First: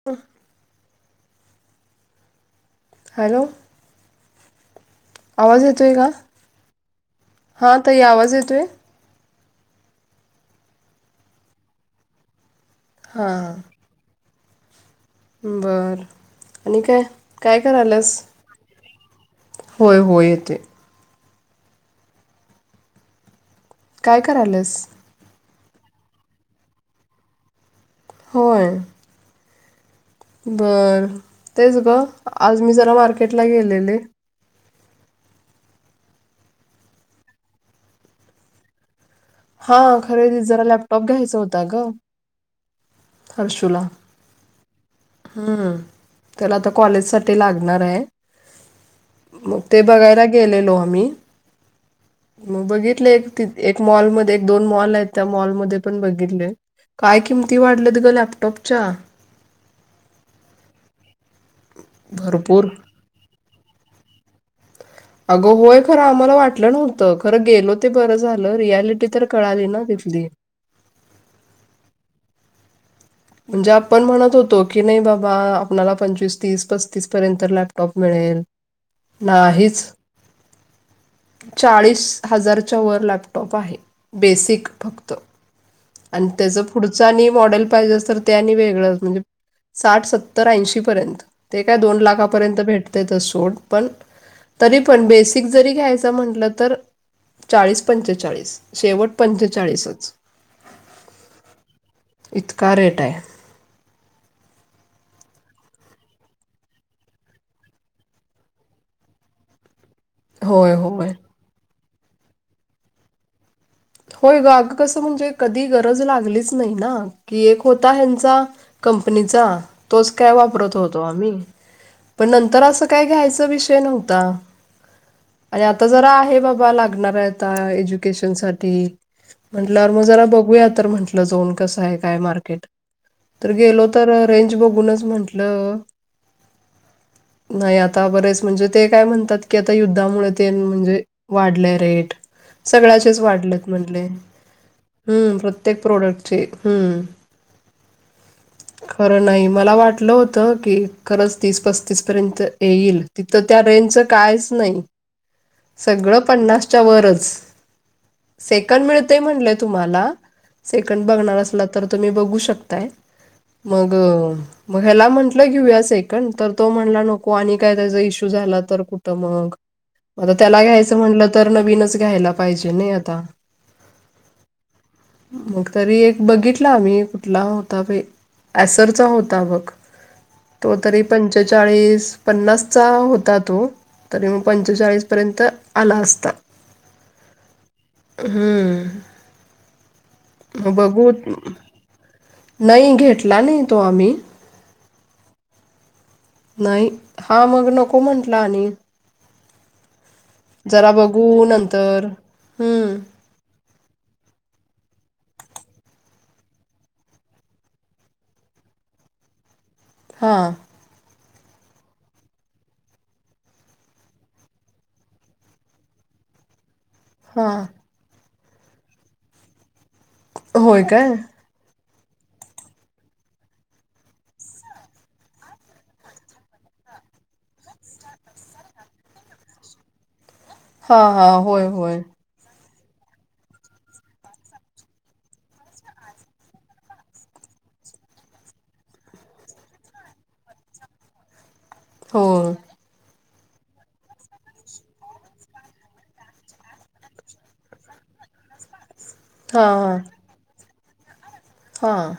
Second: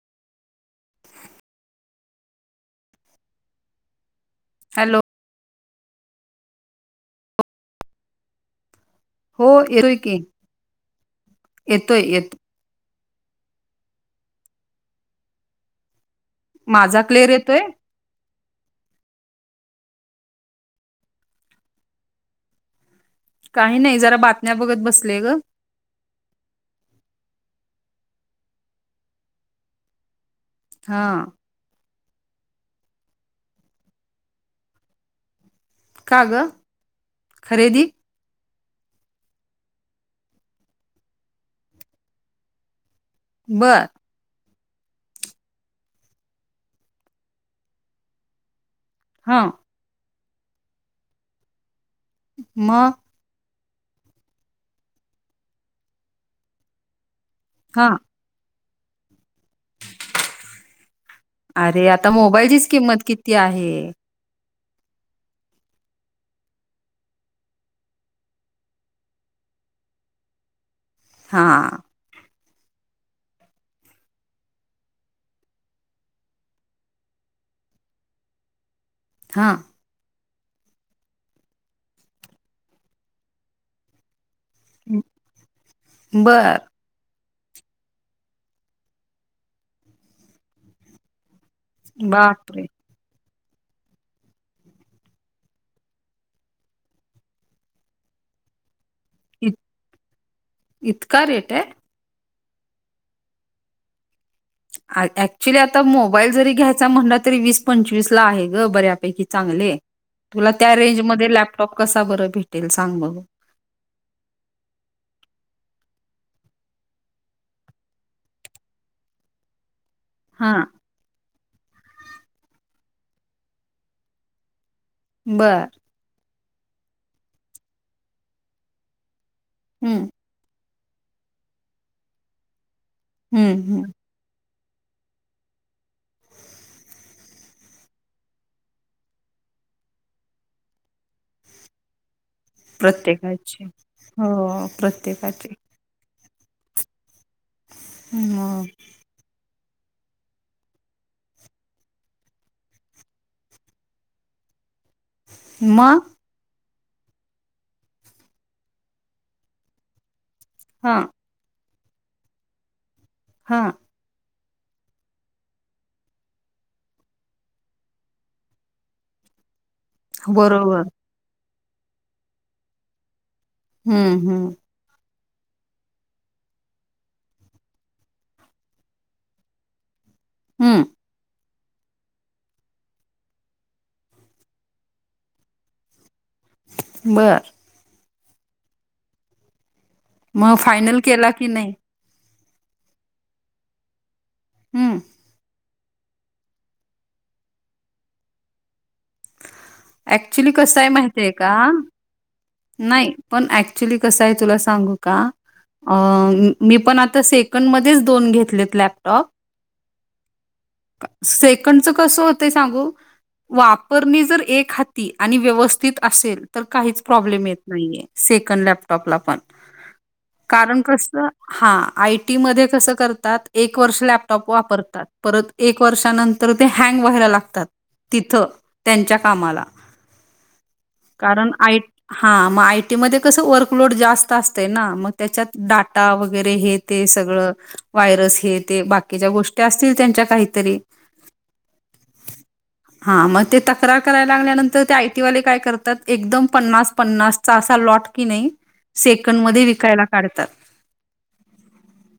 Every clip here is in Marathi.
[unintelligible] [inaudible] हॅलो हॅलो आवाज येतोय का हा ताई आवाज येतोय हो येतोय की येतोय-येतोय हा बर आणि माझा क्लिअर येतोय काय-काय कराल्यास होय -होय येतोय काही नाही जरा काय बातम्या करायल्यास बघत बसलेय ग होय हा बरं तेच ग आज मी जरा मार्केटला गेलेले का ग खरेदी हा खरेदी जरा लॅपटॉप घ्यायचा होता ग हर्षुला बर हम्म त्याला आता कॉलेज साठी लागणार हाय हा ते बघायला गेलेलो आम्ही मग बघितले त एक मॉलमध्ये एक-दोन मॉल आहेत त्या मॉलमध्ये पण बघितले काय किंमती हा वाढल्यात ग लॅपटॉपच्या अरे आता भरपूर मोबाईलचीच किंमत किती आहे अगं होय खरं आम्हाला वाटलं नव्हत खर गेलो ते बर झाल रियालिटी तर कळाली ना तिथली हा म्हणजे आपण म्हणत होतो की नाही बाबा आपनाला पंचवीस- तीस -पस्तीस पर्यंत तर लॅपटॉप मिळेल ना हा हेच चाळीस हजारच्या वर लॅपटॉप आहे बेसिक फक्त. आणि बर त्याचं पुढचं आणि मॉडेल पाहिजे असेल तर त्यानी वेगळंच म्हणजे साठ सत्तर ऐंशी पर्यंत. ते काय दोन लाखापर्यंत बापरे भेटत. तर सोड तरी पण बेसिक जरी घ्यायचं म्हटलं तर चाळीस पंचेचाळीसच शेवट इत पंचाच्या. इतका रेट आहे. ईतका रेट आहे. ऍक्च्युली आता मोबाईल जरी घ्यायचा म्हणल, तरी वीस पंचवीस ला आहे ग बऱ्यापैकी चांगले. तुला होय त्या रेंज होय मध्ये लॅपटॉप कसा बरं भेटेल सांग मग? होय ग अग कसं म्हणजे? कधी गरज लागलीच नाही ना की एक होता ह्यांचा कंपनीचा. तोच काय हा वापरत होतो आम्ही. पण नंतर असं काय घ्यायचा विषय नव्हता. बर आणि आता जरा आहे बाबा लागणार आता एज्युकेशन साठी. म्हंटलं मग हम्म जरा बघूया तर म्हंटलं जाऊन कसं आहे काय मार्केट? हम्म तर हम्म गेलो तर रेंज बघूनच म्हंटलं नाही आता बरेच म्हणजे ते काय म्हणतात की आता युद्धामुळे ते न म्हणजे वाढले रेट सगळ्याचेच प्रत्येकाची वाढलेत म्हटले हो म्म् प्र्य प्रत्येकाची ते प्रॉडक्टचे हम्म. ह मग खरं नाही मला वाटलं होतं की खरंच तीस पस्तीस पर्यंत येईल. तिथं त्या रेंजचं कायच नाही. मग सगळं पन्नासच्या वरच. सेकंड मिळतेय म्हणलेय तुम्हाला. हा सेकंड बघणार असला तर तुम्ही बघू शकताय. हा मग मग ह्याला म्हटलं घेऊया सेकंड तर तो म्हणला नको आणि काय त्याचा इश्यू झाला. तर कुठं मग. आता त्याला बरोबर घ्यायचं म्हटलं तर, नवीनच घ्यायला पाहिजे नाही आता. हम्म, हम्म. मग तरी एक बघितला आम्ही कुठला होता प ॲसरचा होता बघ तो हम्म तरी पंचेचाळीस पन्नासाव्या तो. तरी मग पंचेचाळीस पर्यंत आला असता. [inaudible] बर. मग हं [inaudible] फायनल बघुत केला की नाही नाही घेतला नाही तो आम्ही. हम्म. नाही हा मग नको म्हटला आणि ऍक्च्युली कसं आहे जरा माहती बघू आहे का? नंतर हं. नाही पण ऍक्च्युली आहे तुला सांगु का? अ मी पण आता सेकंडमध्येध्येच दोन घेतलेत लॅपटॉप. हां. सेकंडच कसं होतय सांगू? वापरणी जर एक हाती आणि, व्यवस्थित असेल तर काहीच प्रॉब्लेम येत हां नाहीे. सेकंड लॅपटॉपला पण कारण होय काय कसं? हा आयटी मध्ये कसं करतात? एक वर्ष लॅपटॉप वापरतात परत एक वर्षानंतर ते हँग व्हायला लागतात. तिथं त्यांच्या कामाला. हां हां कारण होय आईट.. होय हा मग, आयटी मध्ये कसं? वर्कलोड जास्त असतय ना, मग त्याच्यात डाटा वगैरे हे!.. ते सगळ, वयरस, हे ते बाकीच्या गोष्टी असतील त्यांच्या काहीतरी. हो. हा, मग ते तक्रार करायला लागल्या नंतर, ते आय टी वाले काय करतात? एकदम पन्नास.. पन्नास असा लॉट कि नाही, सेकंड म हां हां विकायला काढतात. हां.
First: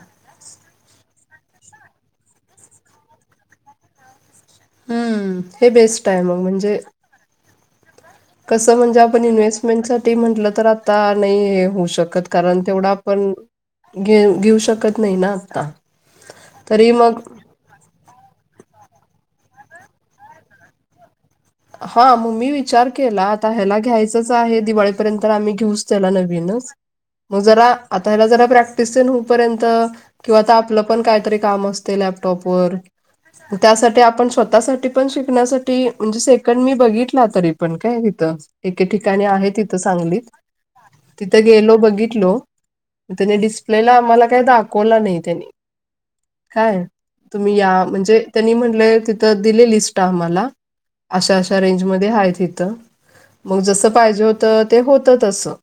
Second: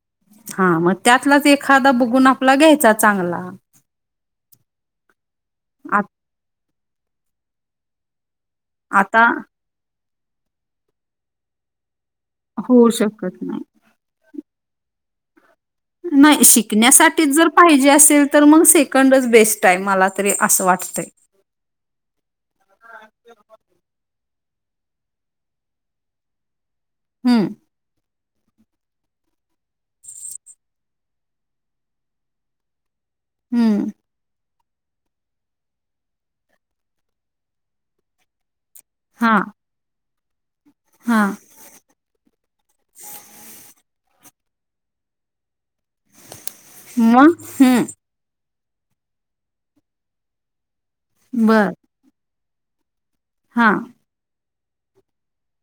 हा मग, त्यातलाच एखादा बुघून आपला घ्यायचा चांगला. हम्म हे आ बेस्ट आहे. मग म्हणजे? कसं म्हणजे? आपण आता इन्व्हेस्टमेंट साठी म्हटलं तर, आता नाही होऊ शकत. कारण, तेवढा होऊ आपण शकत नाही. घे घेऊ शकत नाही ना आता. नाही, शिकण्यासाठी तर.. पाहिजे असेल, तर मग सेकंडच बेस्ट आहे. मला तरी असं वाटतंय. हा. मग मी विचार केला. आता ह्याला घ्यायचच आहे, दिवाळीपर्यंत आम्ही घेऊच त्याला नवीन-.. मग हम्म जरा आता हला, जरा प्रॅक्टिस होऊ पर्यंत-.. किंवा ता आपलं पण कायतरी काम असते लॅप टॉप वर-. हम्म त्यासाठी आपण स्वतःसाठी पण शिकण्यासाठी म्हणजे? पण मी बघितला, तरी पण काय तिथं, एके ठिकाणी हा आहे तिथं सांगलीत-.. हा तिथं गेलो, बघी-.. त्या डिस्प्लेला काही, दाखवला त्यानी. काय? मग तुम्ही या हम्म म्हणजे? त्यांनी म्हंलं तिथ दिले लिस्ट आम्हाला. अशा, अशा बर रेंज मध्ये आहेत. इथं मग हा जसं पाहिजे होत.. ते होतं तसं,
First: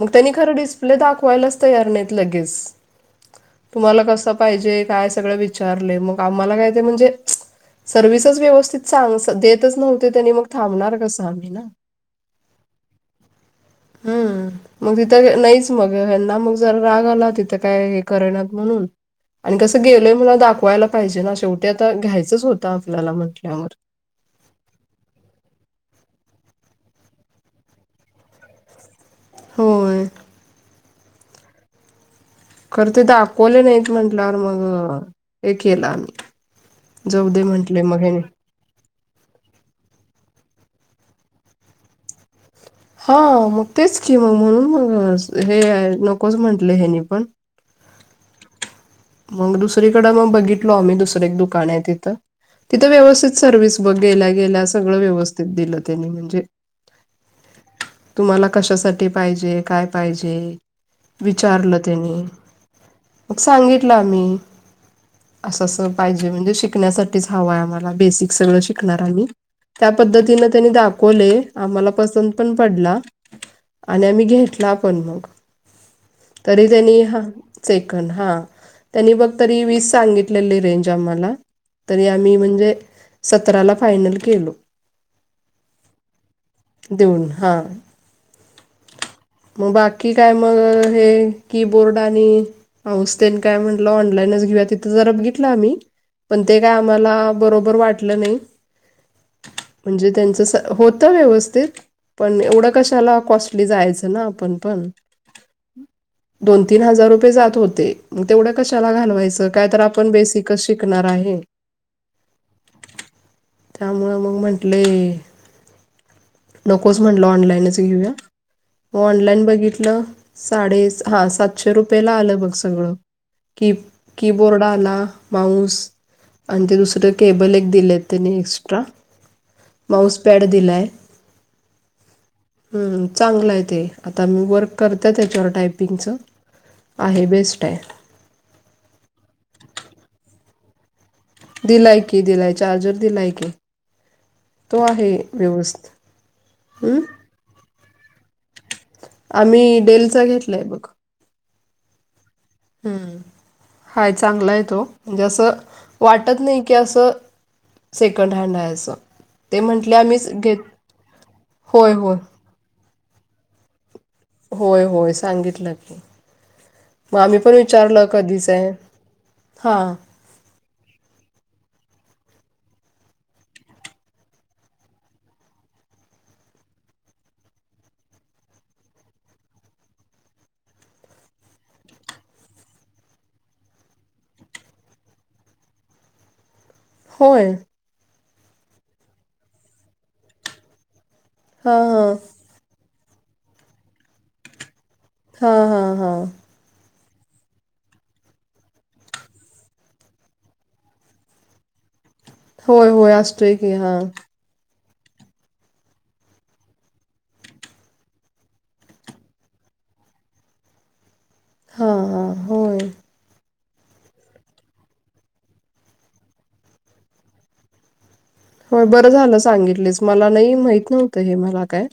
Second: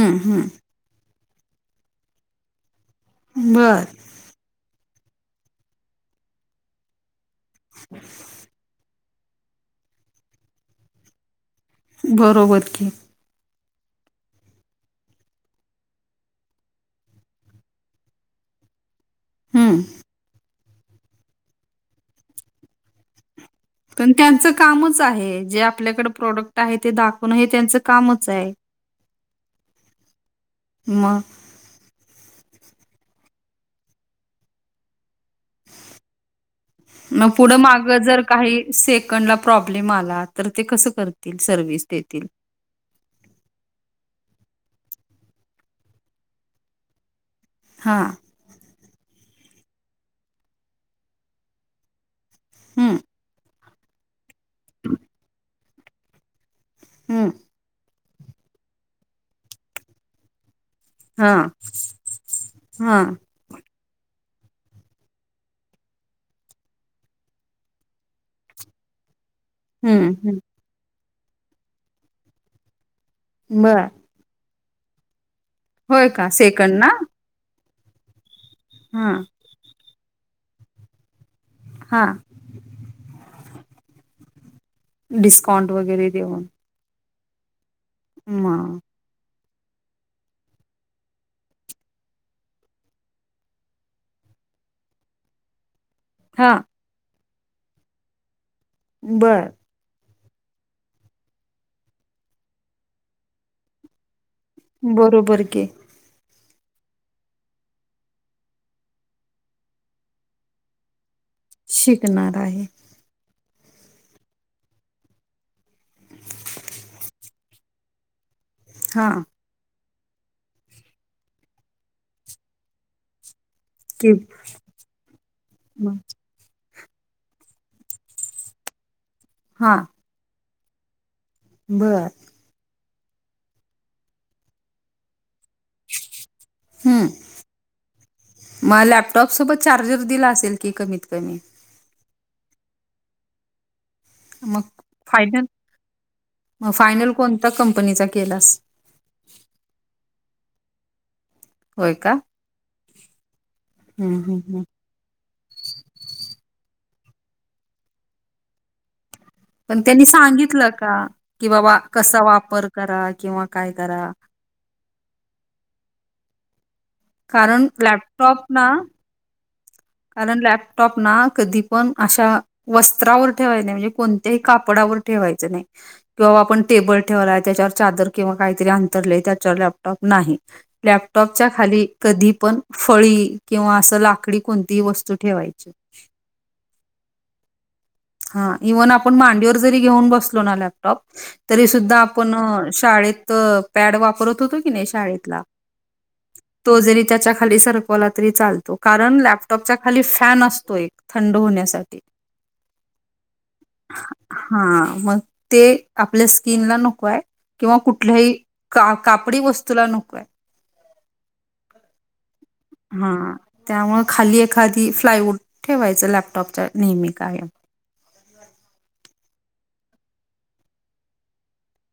मग तेव्हढी हम्म खर्च,.. आपले दाखवायलाच तयार नाही लगेच, बर तुम्हाला क-?.. पाहीजे काय सगळे विचारले. मग आम्हाला काय ते म्हंजे? सर्विस व्यवस्थित साप-.. देतच नव्हते. त्यांनी मग थांबणार कसं आम्ही ना.? बरोबर की. हम्म. मग तिथं नाहीच मग ना मग जर राग आला तिथं काय? हे करयणार म्हणून. आणि हम्म कसं गेलय म्हला दाखवायला पाहिजे, ना शेवटी आता घ्यायचंच होत, आपल्याला म्हटल्यावर,.. पण त्यांचं कामच आहे, जे आपल्याकडे, प्रोडक्ट आहे. ते दाखवून हे त्यांचं कामच आहे. होय. मग,.. खर तर, दाखवले नाहीत, म्हंटल्यावर हे केलं आम्ही. जाऊ मग, दे पुढं, म्हटले माग मग जर ह्यानी. काही, सेकंडला प्रॉब्लेम आला, तर ते कसं करतील? सर्व्हिस देतील. हा. तेच की मग म्हणून म, हे नकोच म्हटलं पण, हां! मग दुसरीकडे मग बघितलो आम्ही, दुसर एक दुकान आहे. तिथं, तिथं हम्म व्यवस्थित सर्विस.. गेल्या, गेल्या सगळ व्यवस्थित दिलं. त्यांनी म्हणजे.. हम्म. तुम्हाला कशासाठी पाहिजे? काय पाहिजे.? हा विचारले तेन्ही, हा त्यांनी मग सांगितलं आम्ही. अस अस पाहिजे. म्हणजे शिकण्यासाठीच हव आहे आम्हाला. बेसिक सगळ शिकणार आम्ही. त्या हम्म हम्म पद्धतीने त्यांनी दाखवले. आम्हाला पसंत पण पडला. मग आणि आम्ही घेतला पण मग. होय का तरी सेकंड ना त्यांनी, हा सेकंड हा. हा त्यांनी बघ तरी वीस सांगितलेली रेंज आम्हाला. हा तरी आम्ही म्हणजे सतराला फायनल केलो. डिस्काउंट वगैरे देऊन. देऊन हा. म मग बाकी काय मग हे, कीबोर्ड आणि पाऊस तेन काय म्हटल, ऑनलाईनच घेऊया. तिथ जरा बघितल आम्ही. पण हा ते काय आम्हाला बरोबर वाटल नाही. बर म्हणजे त्यांच होत व्यवस्थित. पण एवढ कशाला कॉस्टली जायच ना. आपण पण बरोबर की दोन-तीन हजार रुपये जात होते. तेवढ कशाला घालवायच. काय तर आपण बेसिक शिकणार आहे. शिकणार आहे. त्यामुळ मग म्हटले नकोच म्हटल ऑनलाईनच घेऊया. हा ऑनलाईन बघितल. साडे हा सातशे रुपयेला आल बग सगळ. कि की-कीबोर्ड आला. माऊस म आणि ते दुसर केबल एक दिले त्यांनी एक्स्ट्रा. हा माऊसपॅड दिलाय. बर हम्म चांगल आहे ते. आता मी वर्क करते त्याच्यावर टायपिंगच. हम्म आहे बेस्ट आहे. मग लॅपटॉप सोबत चार्जर दिला असेल की कमीत-कमी. दिलाय की, दिलाय चार्जर दिलाय की. मग तो आहे फायनल, व्यवस्थित मग हम्म, फायनल कोणत्या कंपनीचा केलास? आम्ही डेलचा घेतलाय बघ. होय का? हम्म, हाय हम्म हम्म चांगला आहे हम्म तो. म्हणजे अस वाटत नाही की अस सेकंड हँड आहे अस. पण त्यांनी सांगितल का कि बाबा होय होय कसा वापर करा. किंवा काय करा. होय होय सांगितल की. मग आम्ही पण कारण विचारल कधीचा आहे? हा आणि लॅपटॉप ना कधी पण अशा वस्त्रावर ठेवाय नाही. म्हणजे कोणत्याही कापडावर ठेवायच नाही. किंवा आपण टेबल ठेवलाय, त्याच्यावर चादर किंवा काहीतरी अंतरले त्याच्यावर लॅपटॉप नाही. लॅपटॉपच्या खाली कधी पण फळी, किंवा अस लाकडी कोणती ती वस्तू ठेवायची. होय. हा इव्हन आपण मांडीवर जरी घेऊन बसलो ना लॅपटॉप तरी हां सुद्धा हां आपण शाळेत पॅड वापरत होतो की नाही शाळेत. हा हा हा तो जरी त्याच्या खाली सरकवला तरी चालतो, कारण लॅपटॉपच्या खाली फॅन असतो एक थंड होण्यासाठी. होय होय असतोय की हा. हा मग ते आपल्या स्किन ला नकोय किंवा कुठल्याही का कापडी वस्तूला नकोय. [inaudible] हां होय हा त्यामुळे खाली एखादी फ्लायवूड ठेवायचं लॅपटॉपच्या नेहमी कायम. हो बरं झालं सांगितलीस, मला नाही माहित नव्हत हे मला काय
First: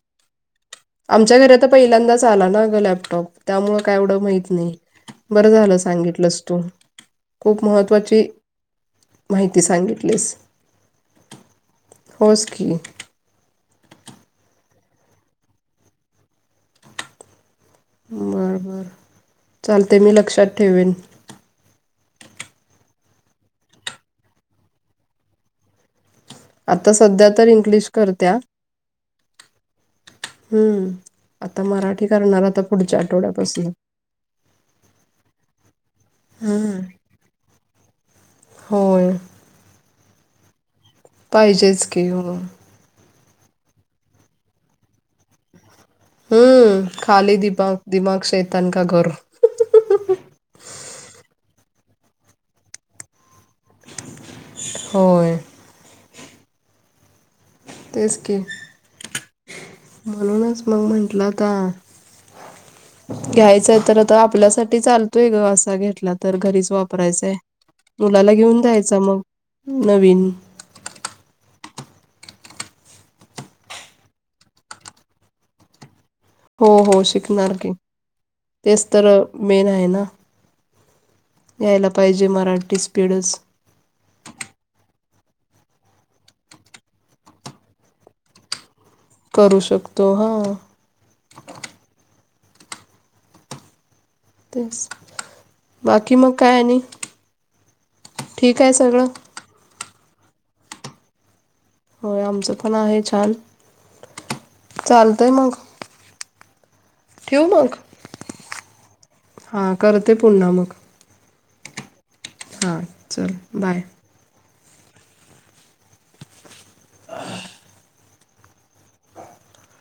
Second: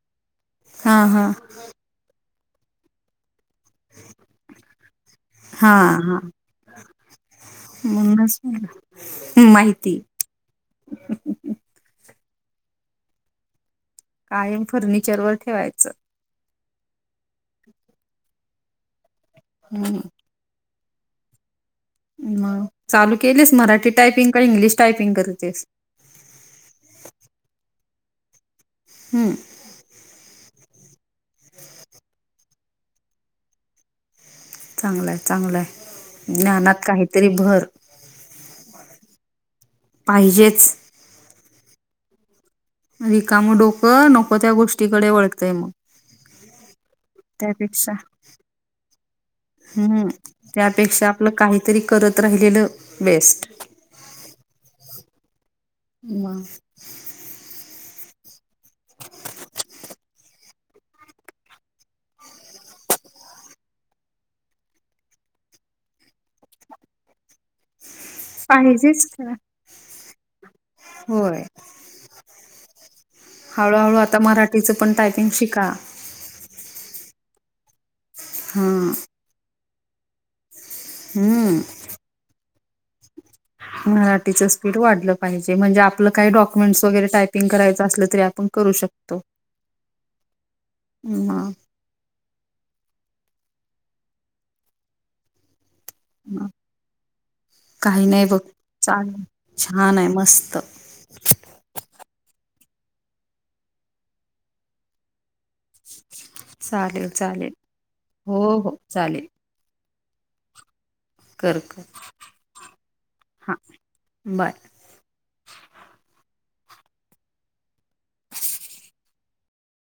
हा हा आमच्या घरात त पहिल्यांदाच आला ना अगं लॅपटॉप. त्यामुळं काय एवढं माहित नाही, बरं हा झालं हा सांगितलंस तू. खूप महत्त्वाची म्हणूनच म्हणलं. माहिती सांगितलीस. होस की कायम फर्निचरवर ठेवायचं. बर बर चालते हम्म. मी लक्षात ठेवीन. मग चालू केलेस मराठी टायपिंग का इंग्लिश टायपिंग करतेस? आता सध्या तर इंग्लिश करत्या. हम्म हम्म आता मराठी करणार आता पुढच्या आठवड्यापासून. चांगलंय चांगलंय हम्म. ज्ञानात काहीतरी भर. होय. पाहिजेच. पाहिजेच की हो. रिकाम डोकं नको त्या गोष्टीकडे वळतंय मग. हम्म खाली दिमाक त्यापेक्षा दिमाग शैतान का घर. हम्म त्यापेक्षा आपलं काहीतरी करत राहिलेलं बेस्ट. होय म तेच की म्हणूनच मग म्हंटलं आता [inaudible] घ्यायचंय तर आता आपल्यासाठी चालतोय ग असा घेतला तर, घरीच वापरायचंय. मुलाला घेऊन द्यायचा पाहिजेच मग का नवीन. होय हळूहळू आता मराठीचं पण टायपिंग शिका. हो हो शिकणार की हा तेच तर मेन आहे. हम्म यायला पाहिजे मराठी स्पीडच मराठीच स्पीड वाढलं पाहिजे, म्हणजे आपलं काही तरी डॉक्युमेंट्स वगैरे टायपिंग करायचं असलं तरी आपण करू शकतो. करू शकतो हा. हम्म हा तेच, बाकी मग काय आहे आणि काही नाही बघ ठीक आहे सगळं? चालेल छान आहे, मस्त! होय आमचं पण आहे छान, चालतय मग. चालेल ठेवू चालेल हो हो चालेल. हा करते पुन्हा मग. कर कर. हां चल हां बाय. बाय.